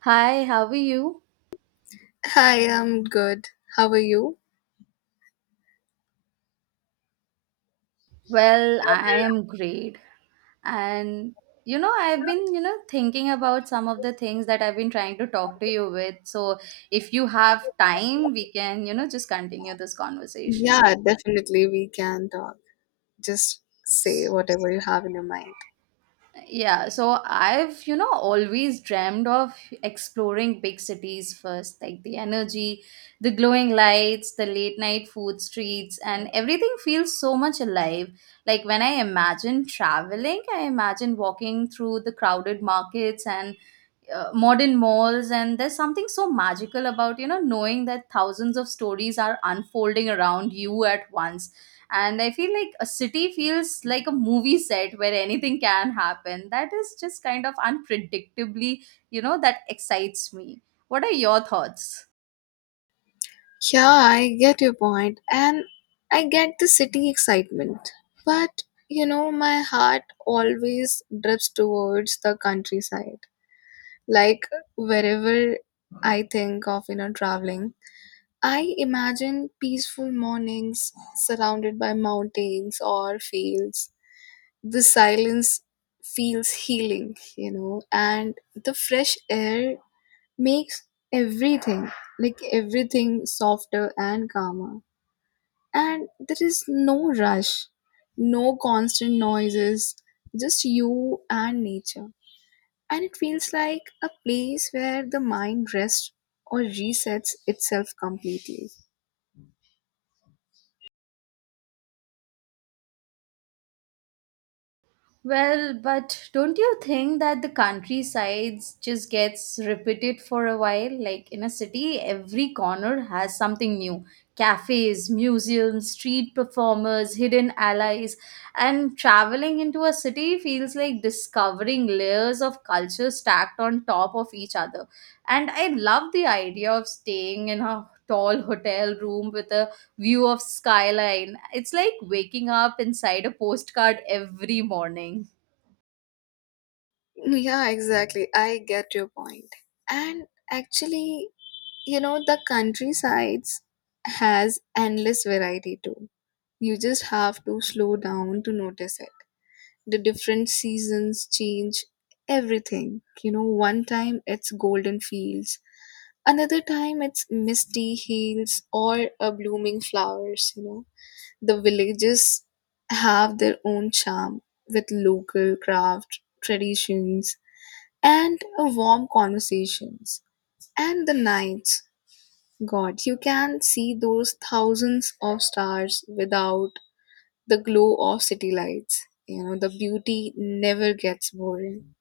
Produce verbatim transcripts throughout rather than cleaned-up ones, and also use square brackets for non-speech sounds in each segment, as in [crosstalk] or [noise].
Hi, how are you? Hi, I'm good. How are you? Well, I am great. And you know, I've been, you know, thinking about some of the things that I've been trying to talk to you with. So, if you have time, we can, you know, just continue this conversation. Yeah, definitely we can talk. Just say whatever you have in your mind. Yeah, so I've, you know, always dreamed of exploring big cities first, like the energy, the glowing lights, the late night food streets, and everything feels so much alive. Like when I imagine traveling, I imagine walking through the crowded markets and uh, modern malls. And there's something so magical about you know knowing that thousands of stories are unfolding around you at once. And I feel like a city feels like a movie set where anything can happen, that is just kind of unpredictably, you know that excites me. What are your thoughts? Yeah, I get your point, and I get the city excitement. But you know, my heart always drifts towards the countryside. Like wherever I think of, you know, traveling, I imagine peaceful mornings surrounded by mountains or fields, the silence feels healing, you know, and the fresh air makes everything, like everything, softer and calmer. And there is no rush, no constant noises, just you and nature. And it feels like a place where the mind rests or resets itself completely. Well, but don't you think that the countrysides just gets repeated for a while? Like in a city, every corner has something new. Cafes, museums, street performers, hidden allies. And traveling into a city feels like discovering layers of culture stacked on top of each other. And I love the idea of staying in a tall hotel room with a view of skyline. It's like waking up inside a postcard every morning. Yeah, exactly. I get your point. And actually, you know the countrysides has endless variety too. You just have to slow down to notice it. The different seasons change everything. You know, one time it's golden fields, another time it's misty hills or a blooming flowers, you know. The villages have their own charm, with local craft traditions and a warm conversations. And the nights, God, you can see those thousands of stars without the glow of city lights. You know, the beauty never gets boring.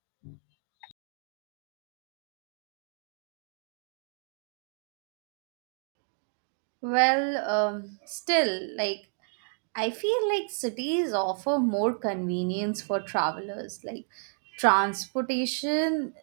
Well, um, still, like, I feel like cities offer more convenience for travelers. Like, transportation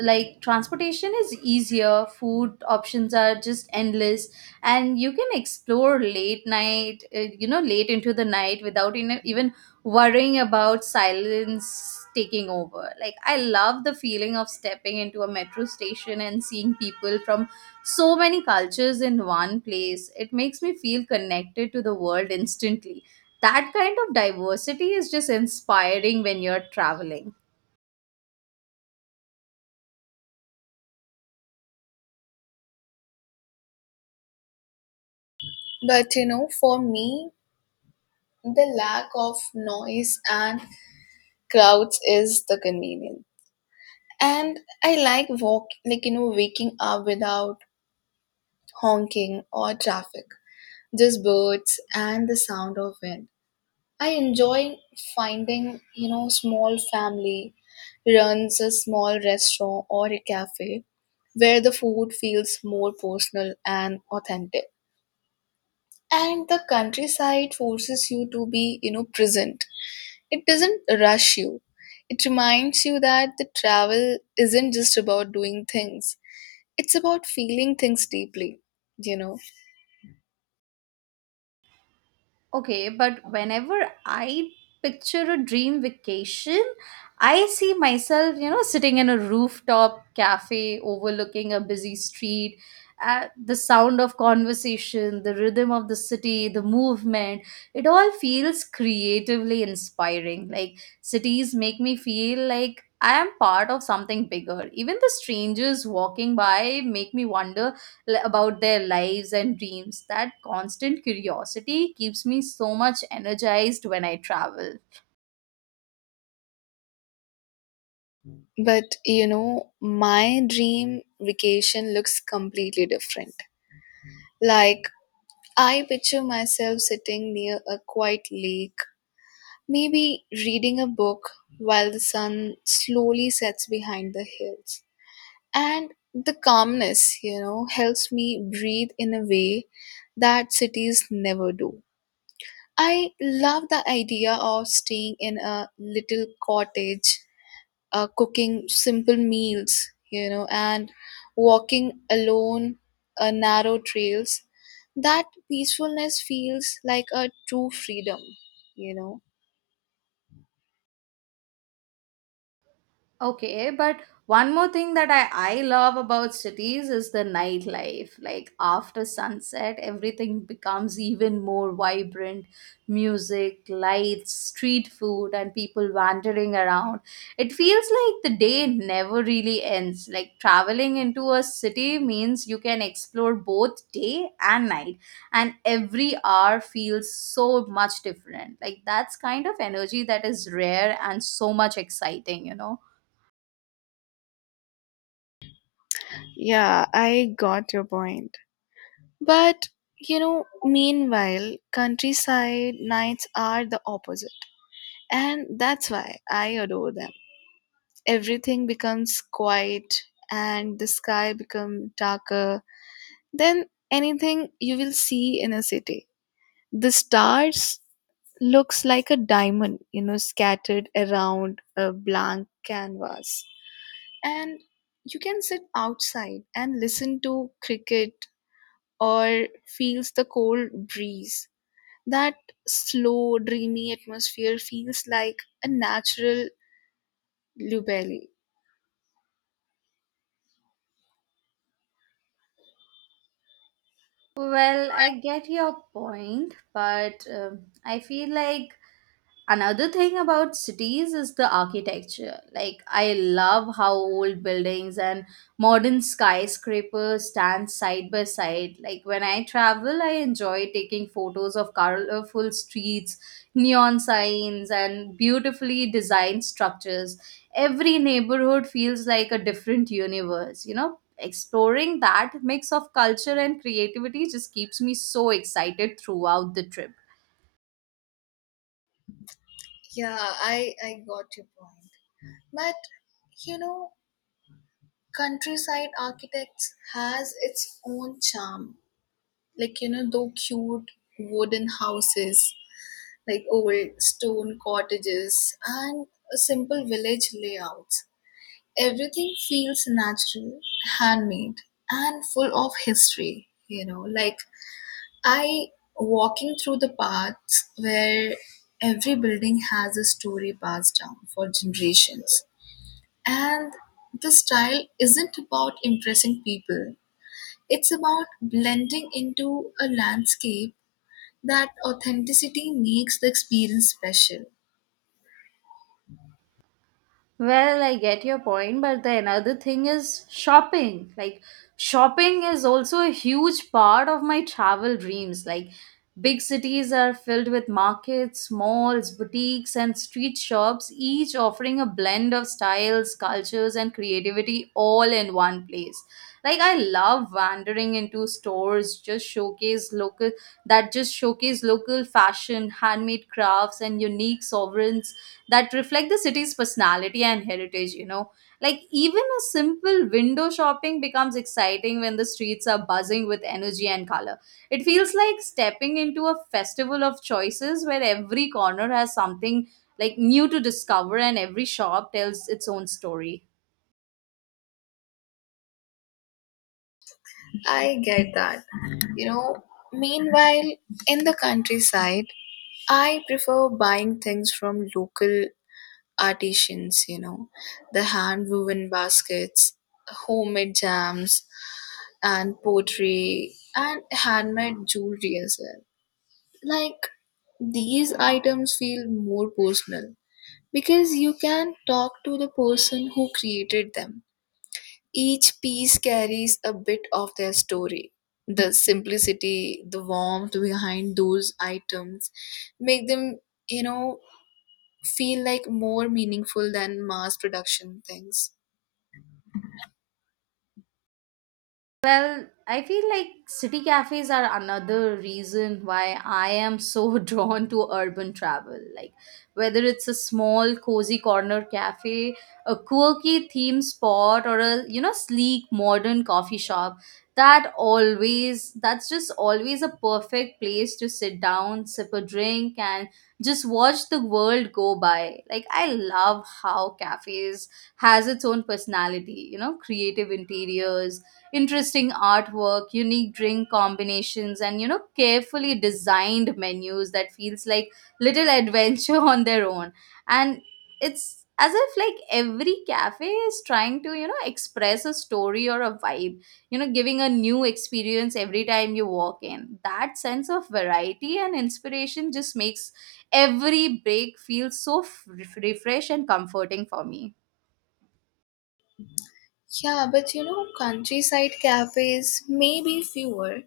like transportation is easier, food options are just endless, and you can explore late night, uh, you know late into the night without in- even worrying about silence taking over. Like I love the feeling of stepping into a metro station and seeing people from so many cultures in one place. It makes me feel connected to the world instantly. That kind of diversity is just inspiring when you're traveling. But you know, for me, the lack of noise and crowds is the convenience. And I like walk, like you know, waking up without honking or traffic. Just birds and the sound of wind. I enjoy finding, you know, small family runs a small restaurant or a cafe where the food feels more personal and authentic. And the countryside forces you to be, you know, present. It doesn't rush you. It reminds you that the travel isn't just about doing things. It's about feeling things deeply, you know. Okay, but whenever I picture a dream vacation, I see myself, you know, sitting in a rooftop cafe overlooking a busy street, uh, the sound of conversation, the rhythm of the city, the movement. It all feels creatively inspiring. Like cities make me feel like I am part of something bigger. Even the strangers walking by make me wonder l- about their lives and dreams. That constant curiosity keeps me so much energized when I travel. But, you know, my dream vacation looks completely different. Like I picture myself sitting near a quiet lake, maybe reading a book while the sun slowly sets behind the hills. And the calmness, you know, helps me breathe in a way that cities never do. I love the idea of staying in a little cottage, uh, cooking simple meals, you know, and walking alone uh, narrow trails. That peacefulness feels like a true freedom, you know. Okay, but one more thing that I, I love about cities is the nightlife. Like after sunset, everything becomes even more vibrant, music, lights, street food, and people wandering around. It feels like the day never really ends. Like traveling into a city means you can explore both day and night, and every hour feels so much different. Like that's kind of energy that is rare and so much exciting, you know? Yeah, I got your point. But you know, meanwhile, countryside nights are the opposite, and that's why I adore them. Everything becomes quiet, and the sky becomes darker than anything you will see in a city. The stars looks like a diamond, you know, scattered around a blank canvas. And you can sit outside and listen to cricket or feels the cold breeze. That slow dreamy atmosphere feels like a natural lubelli. Well, I get your point, but um I feel like another thing about cities is the architecture. Like, I love how old buildings and modern skyscrapers stand side by side. Like, when I travel, I enjoy taking photos of colorful streets, neon signs, and beautifully designed structures. Every neighborhood feels like a different universe, you know? Exploring that mix of culture and creativity just keeps me so excited throughout the trip. Yeah, i i got your point. But you know, countryside architects has its own charm. Like you know, though cute wooden houses, like old stone cottages and a simple village layouts, everything feels natural, handmade, and full of history, you know. Like I, walking through the paths where every building has a story passed down for generations. And the style isn't about impressing people, it's about blending into a landscape. That authenticity makes the experience special. Well, I get your point, but the another thing is shopping. Like, shopping is also a huge part of my travel dreams. Like, big cities are filled with markets, malls, boutiques, and street shops, each offering a blend of styles, cultures, and creativity all in one place. Like, I love wandering into stores, just showcase local that just showcase local fashion, handmade crafts, and unique sovereigns that reflect the city's personality and heritage, you know. Like, even a simple window shopping becomes exciting when the streets are buzzing with energy and color. It feels like stepping into a festival of choices where every corner has something like new to discover, and every shop tells its own story. I get that. You know, meanwhile, in the countryside, I prefer buying things from local artisans, you know, the hand woven baskets, homemade jams, and pottery, and handmade jewelry as well. Like, these items feel more personal because you can talk to the person who created them. Each piece carries a bit of their story. The simplicity, the warmth behind those items make them, you know, feel like more meaningful than mass production things. Well, I feel like city cafes are another reason why I am so [laughs] drawn to urban travel. Like, whether it's a small, cozy corner cafe, a quirky theme spot, or a, you know, sleek, modern coffee shop, that always, that's just always a perfect place to sit down, sip a drink, and just watch the world go by. Like, I love how cafes has its own personality, you know, creative interiors, interesting artwork, unique drink combinations, and you know, carefully designed menus that feels like little adventure [laughs] on their own. And it's as if like every cafe is trying to you know express a story or a vibe, you know giving a new experience every time you walk in. That sense of variety and inspiration just makes every break feel so f- refresh and comforting for me. Yeah, but you know, countryside cafes may be fewer,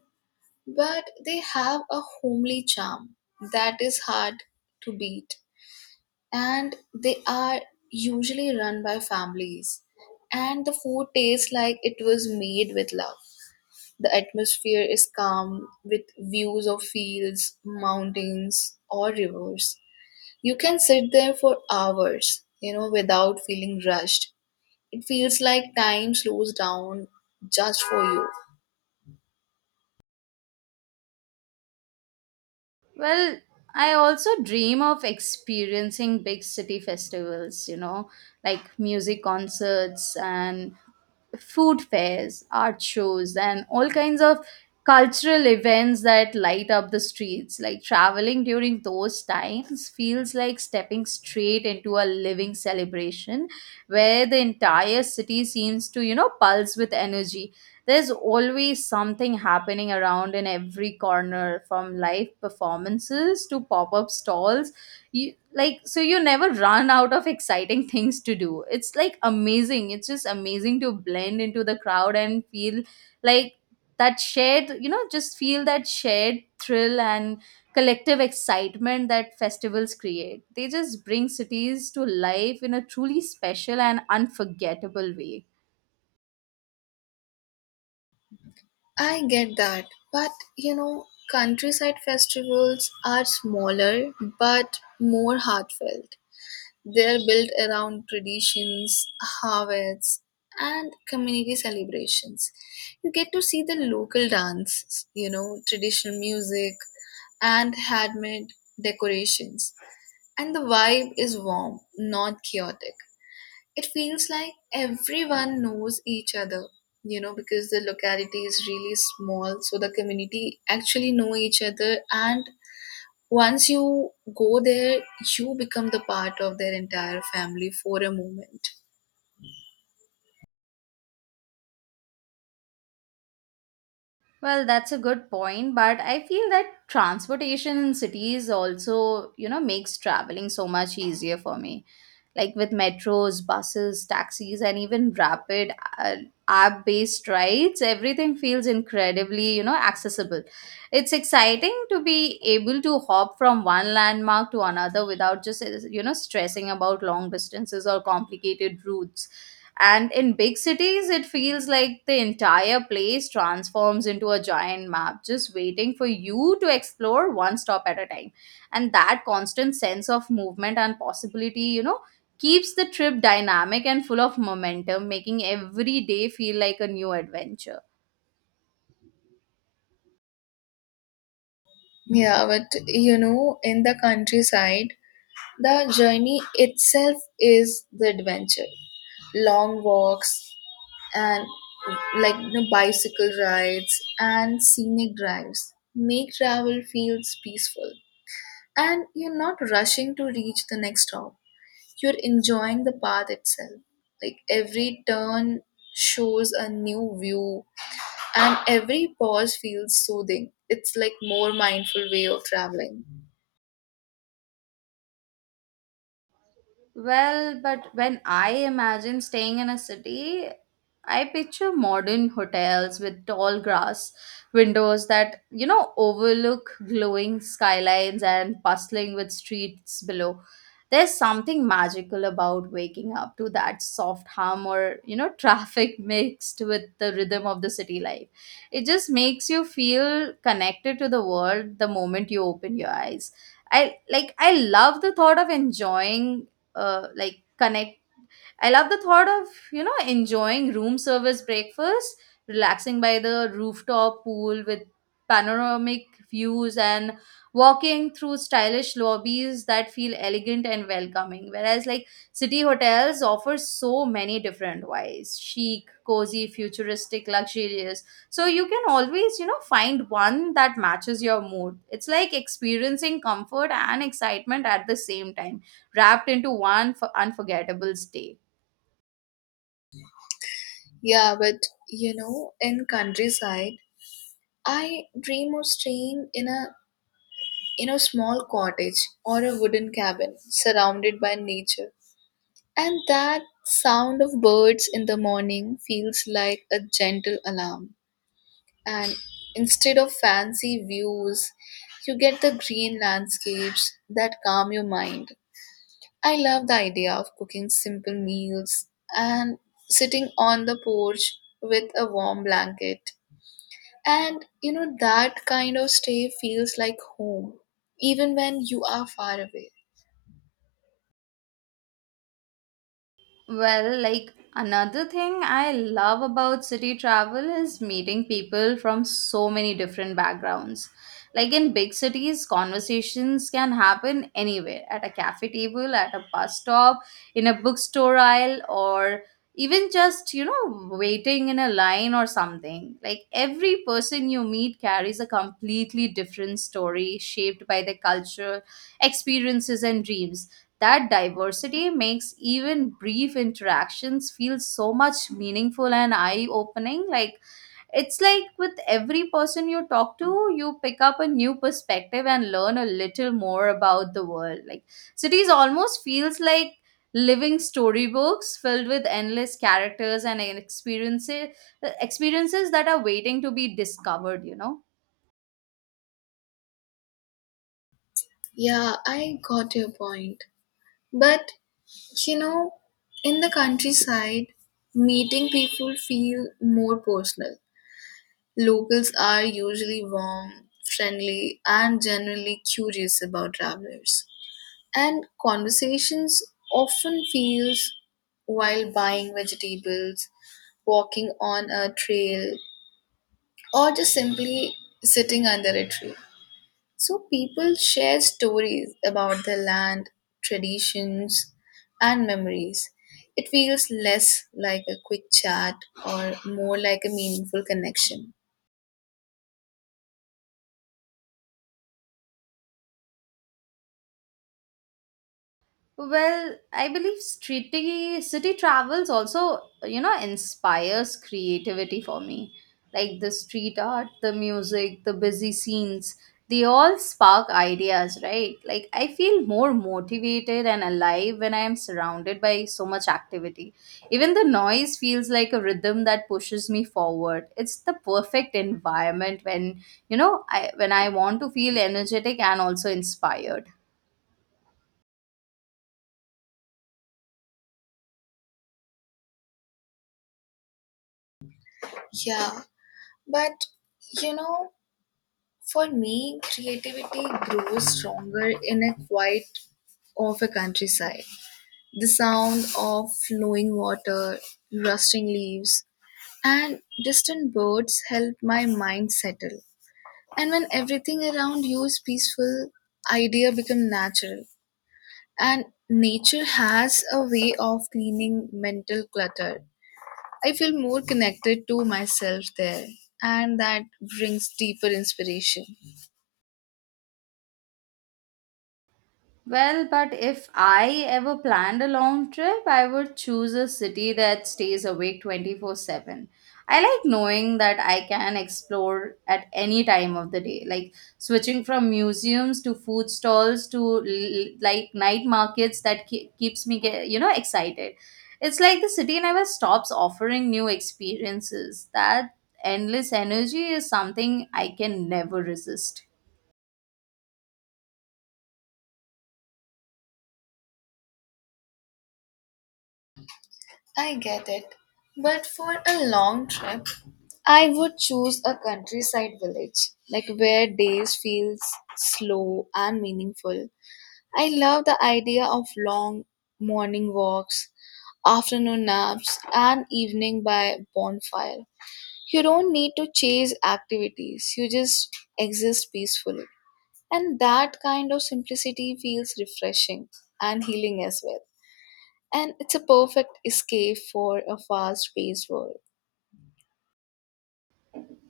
but they have a homely charm that is hard to beat. And they are usually run by families, and the food tastes like it was made with love. The atmosphere is calm with views of fields, mountains, or rivers. You can sit there for hours, you know, without feeling rushed. It feels like time slows down just for you. Well, I also dream of experiencing big city festivals, you know, like music concerts and food fairs, art shows, and all kinds of cultural events that light up the streets. Like traveling during those times feels like stepping straight into a living celebration where the entire city seems to, you know, pulse with energy. There's always something happening around in every corner from live performances to pop up stalls. You, like, so you never run out of exciting [laughs] things to do. It's like amazing. It's just amazing to blend into the crowd and feel like that shared, you know just feel that shared thrill and collective excitement that festivals create. They just bring cities to life in a truly special and unforgettable way. I get that, but you know, countryside festivals are smaller but more heartfelt. They are built around traditions, harvests, and community celebrations. You get to see the local dances, you know, traditional music, and handmade decorations. And the vibe is warm, not chaotic. It feels like everyone knows each other, you know, because the locality is really small, so the community actually know each other. And once you go there, you become the part of their entire family for a moment. Well, that's a good point, but I feel that transportation in cities also, you know, makes traveling so much easier for me. Like with metros, buses, taxis, and even rapid, uh, app based rides, everything feels incredibly, you know, accessible. It's exciting to be able to hop from one landmark to another without just, you know, stressing about long distances or complicated routes. And in big cities, it feels like the entire place transforms into a giant map, just waiting for you to explore one stop at a time. And that constant sense of movement and possibility, you know, keeps the trip dynamic and full of momentum, making every day feel like a new adventure. Yeah, but you know, in the countryside, the journey itself is the adventure. Long walks and like you know, bicycle rides and scenic drives make travel feels peaceful. And you're not rushing to reach the next stop. You're enjoying the path itself. Like every turn shows a new view and every pause feels soothing. It's like more mindful way of traveling. Well, but when I imagine staying in a city, I picture modern hotels with tall grass, windows that, you know, overlook glowing skylines and bustling with streets below. There's something magical about waking up to that soft hum or, you know, traffic [laughs] mixed with the rhythm of the city life. It just makes you feel connected to the world the moment you open your eyes. I like I love the thought of enjoying uh, like connect I love the thought of, you know, enjoying room service breakfast, relaxing by the rooftop pool with panoramic views, and walking through stylish lobbies that feel elegant and welcoming. Whereas like city hotels offer so many different whys. Chic, cozy, futuristic, luxurious. So you can always, you know, find one that matches your mood. It's like experiencing comfort and excitement at the same time wrapped into one f- unforgettable stay. Yeah, but you know, in countryside, I dream of staying in a, in a small cottage or a wooden cabin surrounded by nature. And that sound of birds in the morning feels like a gentle alarm. And instead of fancy views, you get the green landscapes that calm your mind. I love the idea of cooking simple meals and sitting on the porch with a warm blanket. And you know, that kind of stay feels like home, even when you are far away. Well, like another thing I love about city travel is meeting people from so many different backgrounds. Like in big cities, conversations can happen anywhere, at a cafe table, at a bus stop, in a bookstore aisle, or even just, you know, waiting in a line or something. Like every person you meet carries a completely different story shaped by their culture, experiences, and dreams. That diversity makes even brief interactions feel so much meaningful and eye opening. Like, it's like with every person you talk to, you pick up a new perspective and learn a little more about the world. Like, cities almost feels like living storybooks filled with endless characters and experiences experiences that are waiting to be discovered you know Yeah, I got your point. But you know, in the countryside, meeting people feel more personal. Locals are usually warm, friendly, and generally curious about travelers. And conversations often feels while buying vegetables, walking on a trail, or just simply sitting under a tree. So people share stories about the land, traditions, and memories. It feels less like a quick chat or more like a meaningful connection. Well, I believe city city travels also, you know, inspires creativity for me. Like the street art, the music, the busy scenes, they all spark ideas, right? Like I feel more motivated and alive when I am surrounded by so much activity. Even the noise feels like a rhythm that pushes me forward. It's the perfect environment when, you know, I when I want to feel energetic and also inspired. Yeah, but you know, for me, creativity grows stronger in a quiet of a countryside. The sound of flowing water, rustling leaves, and distant birds help my mind settle. And when everything around you is peaceful, idea become natural. And nature has a way of cleaning mental clutter. I feel more connected to myself there, and that brings deeper inspiration. Well, but if I ever planned a long trip, I would choose a city that stays awake twenty four seven. I like knowing that I can explore at any time of the day, like switching from museums to food stalls to l- like night markets that ke- keeps me ge- you know excited. It's like the city never stops offering new experiences. That endless energy is something I can never resist. I get it. But for a long trip, I would choose a countryside village, like where days feels slow and meaningful. I love the idea of long morning walks, afternoon naps, and evening by bonfire. You don't need to chase activities, you just exist peacefully. And that kind of simplicity feels refreshing and healing as well, and it's a perfect escape for a fast paced world.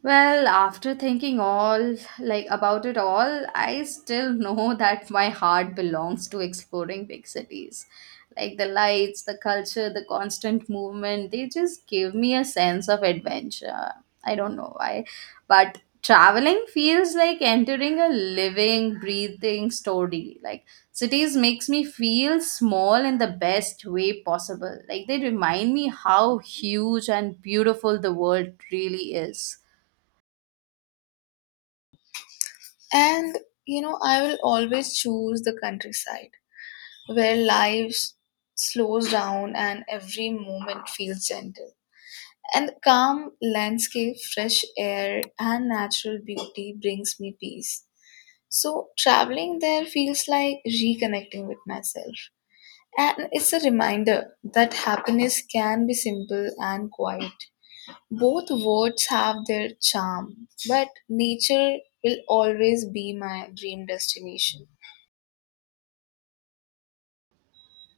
Well, after thinking all like about it all, I still [laughs] know that my heart belongs to exploring big cities. Like the lights, the culture, the constant movement, they just give me a sense of adventure. I don't know why, but traveling feels like entering a living, breathing story. Like cities makes me feel small in the best way possible. Like they remind me how huge and beautiful the world really is. And you know, I will always choose the countryside where life slows down and every moment feels gentle. And calm landscape, fresh air, and natural beauty brings me peace. So, traveling there feels like reconnecting with myself. And it's a reminder that happiness can be simple and quiet. Both words have their charm, but nature will always be my dream destination.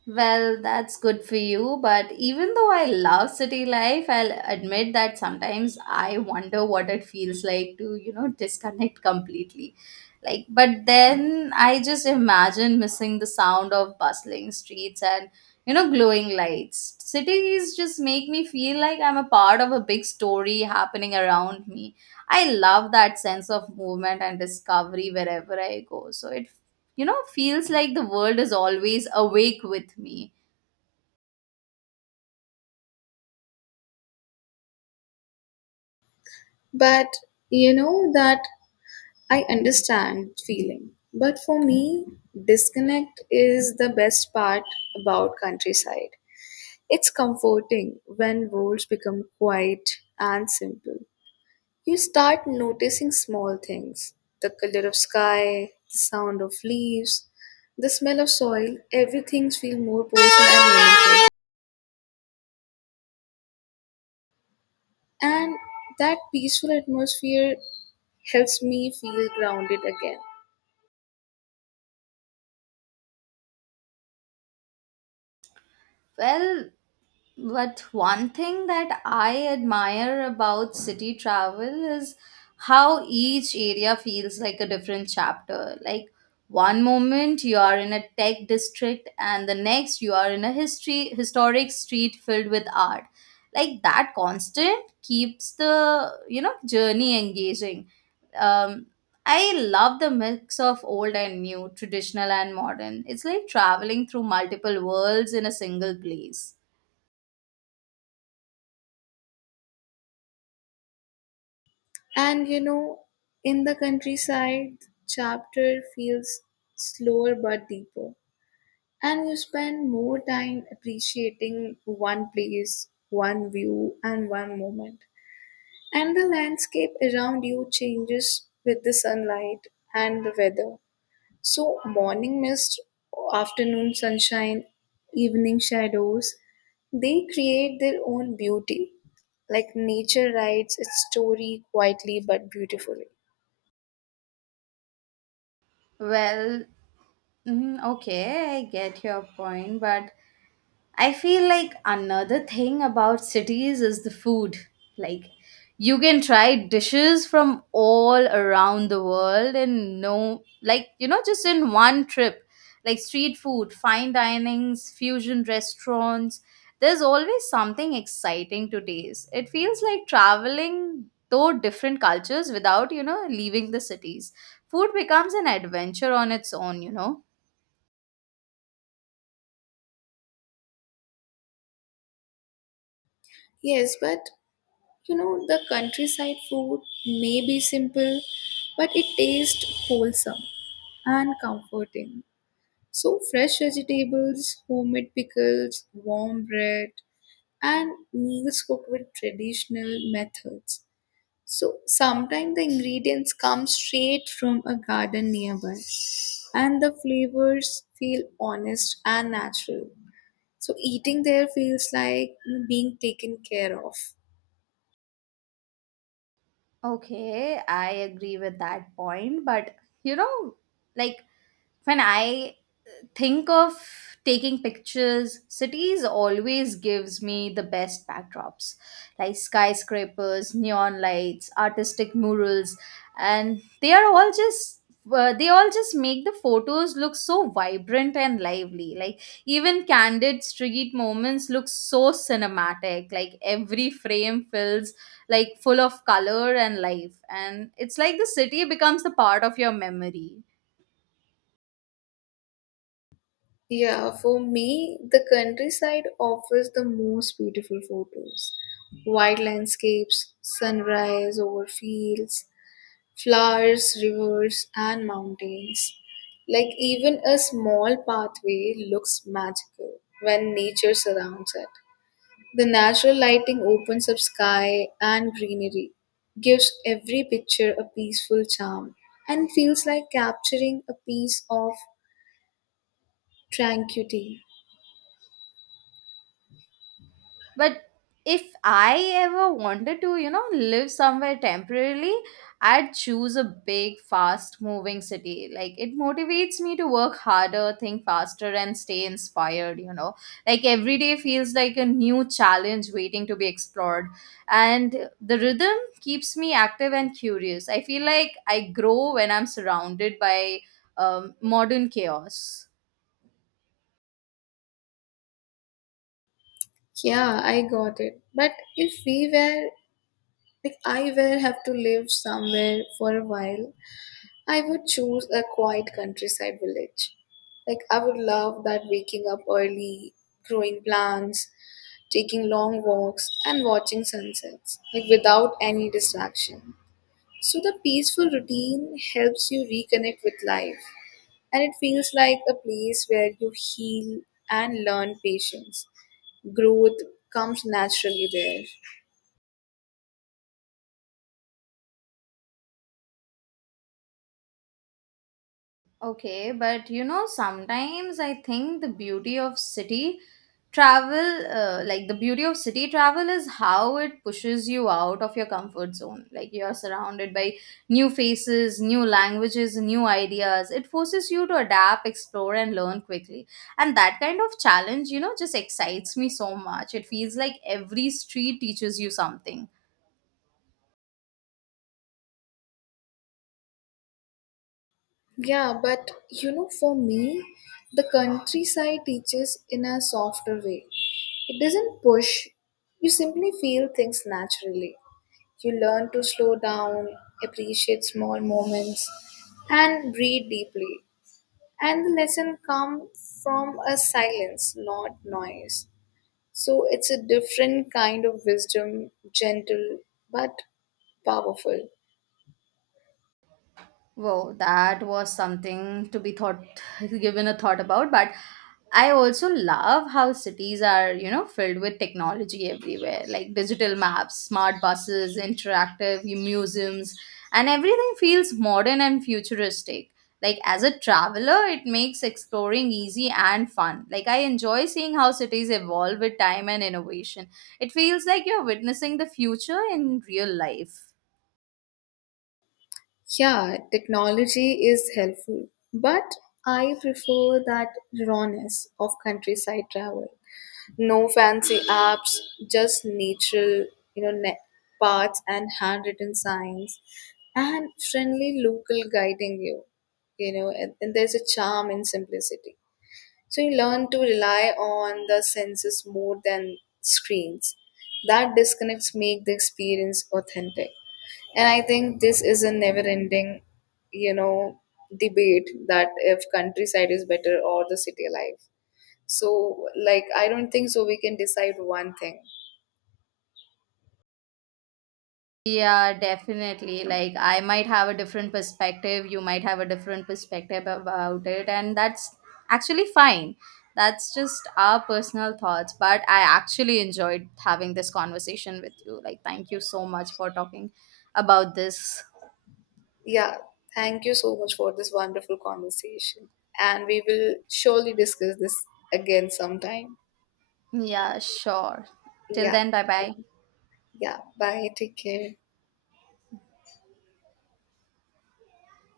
Well, that's good for you, but even though I love city life, I'll admit that sometimes I wonder what it feels like to, you know, disconnect completely. Like, but then I just imagine missing the sound of bustling streets and, you know, glowing lights. Cities just make me feel like I'm a part of a big story happening around me. I love that sense of movement and discovery wherever I go. So it you know feels like the world is always awake with me. But you know that I understand feeling. But for me, disconnect is the best part about countryside. It's comforting when words become quiet and simple. You start noticing small things, the color of sky, the sound of leaves, the smell of soil, everything feels more personal and meaningful. And that peaceful atmosphere helps me feel grounded again. well But one thing that I admire about city travel is how each area feels like a different chapter. Like one moment you are in a tech district and the next you are in a history historic street filled with art. Like that constant keeps the, you know, journey engaging. Um I love the mix of old and new, traditional and modern. It's like traveling through multiple worlds in a single place. And you know, in the countryside, chapter feels slower but deeper. And you spend more time appreciating one place, one view, and one moment. And the landscape around you changes with the sunlight and the weather. So, morning mist, afternoon sunshine, evening shadows, they create their own beauty. Like nature writes its story quietly but beautifully. Well, mm, okay, I get your point, but I feel like another thing about cities is the food. Like, you can try dishes from all around the world and no, like, you know, just in one trip. Like, street food, fine dinings, fusion restaurants. There's always something exciting to taste. It feels like traveling though different cultures without, you know, leaving the cities. Food becomes an adventure on its own, you know. Yes, but you know, the countryside food may be simple, but it tastes wholesome and comforting. So, fresh vegetables, homemade pickles, warm bread, and meals cooked with traditional methods. So sometimes the ingredients come straight from a garden nearby and the flavors feel honest and natural. So eating there feels like being taken care of. Okay, I agree with that point, but you know, like when I think of taking pictures, cities always gives me the best backdrops, like skyscrapers, neon lights, artistic murals, and they are all just uh, they all just make the photos look so vibrant and lively, like even candid street moments look so cinematic, like every frame fills, like full of color and life, and it's like the city becomes the part of your memory. Yeah, for me, the countryside offers the most beautiful photos. Wide landscapes, sunrise over fields, flowers, rivers, and mountains. Like even a small pathway looks magical when nature surrounds it. The natural lighting opens up sky and greenery, gives every picture a peaceful charm, and feels like capturing a piece of tranquility. But if I ever wanted to, you know, live somewhere temporarily, I'd choose a big, fast moving city. Like, it motivates me to work harder, think faster, and stay inspired, you know. Like, every day feels like a new challenge waiting to be explored. And the rhythm keeps me active and curious. I feel like I grow when I'm surrounded by um, modern chaos. Yeah, I got it. But if we were, like, I were have to live somewhere for a while, I would choose a quiet countryside village. Like, I would love that waking up early, growing plants, taking long walks, and watching sunsets, like, without any distraction. So, the peaceful routine helps you reconnect with life and it feels like a place where you heal and learn patience. Growth comes naturally there. Okay, but you know, sometimes I think the beauty of city travel, uh, like the beauty of city travel, is how it pushes you out of your comfort zone. Like you are surrounded by new faces, new languages, new ideas. It forces you to adapt, explore, and learn quickly. And that kind of challenge, you know, just excites me so much. It feels like every street teaches you something. Yeah, but you know, for me, the countryside teaches in a softer way. It doesn't push, you simply feel things naturally. You learn to slow down, appreciate small moments, and breathe deeply. And the lesson comes from a silence, not noise. So it's a different kind of wisdom, gentle but powerful. Wow, that was something to be thought [laughs] given a thought about, but I also love how cities are, you know, filled with technology everywhere, like digital maps, smart buses, interactive museums, and everything feels modern and futuristic. Like as a traveler, it makes exploring easy and fun. Like I enjoy seeing how cities evolve with time and innovation. It feels like you're witnessing the future in real life. Yeah, technology is helpful, but I prefer that rawness of countryside travel. No fancy apps, just natural, you know, ne- paths and handwritten signs, and friendly local guiding you. You know, and, and there's a charm in simplicity. So you learn to rely on the senses more than screens. That disconnects make the experience authentic. And I think this is a never ending, you know, debate that if countryside is better or the city life. So like I don't think so we can decide one thing. Yeah, definitely. Like, I might have a different perspective, you might have a different perspective about it, and that's actually fine. That's just our personal thoughts. But I actually enjoyed having this conversation with you. Like, thank you so much for talking about this. Yeah, thank you so much for this wonderful conversation. And we will surely discuss this again sometime. Yeah, sure. Till Yeah. then, bye bye. Yeah. Bye. Take care.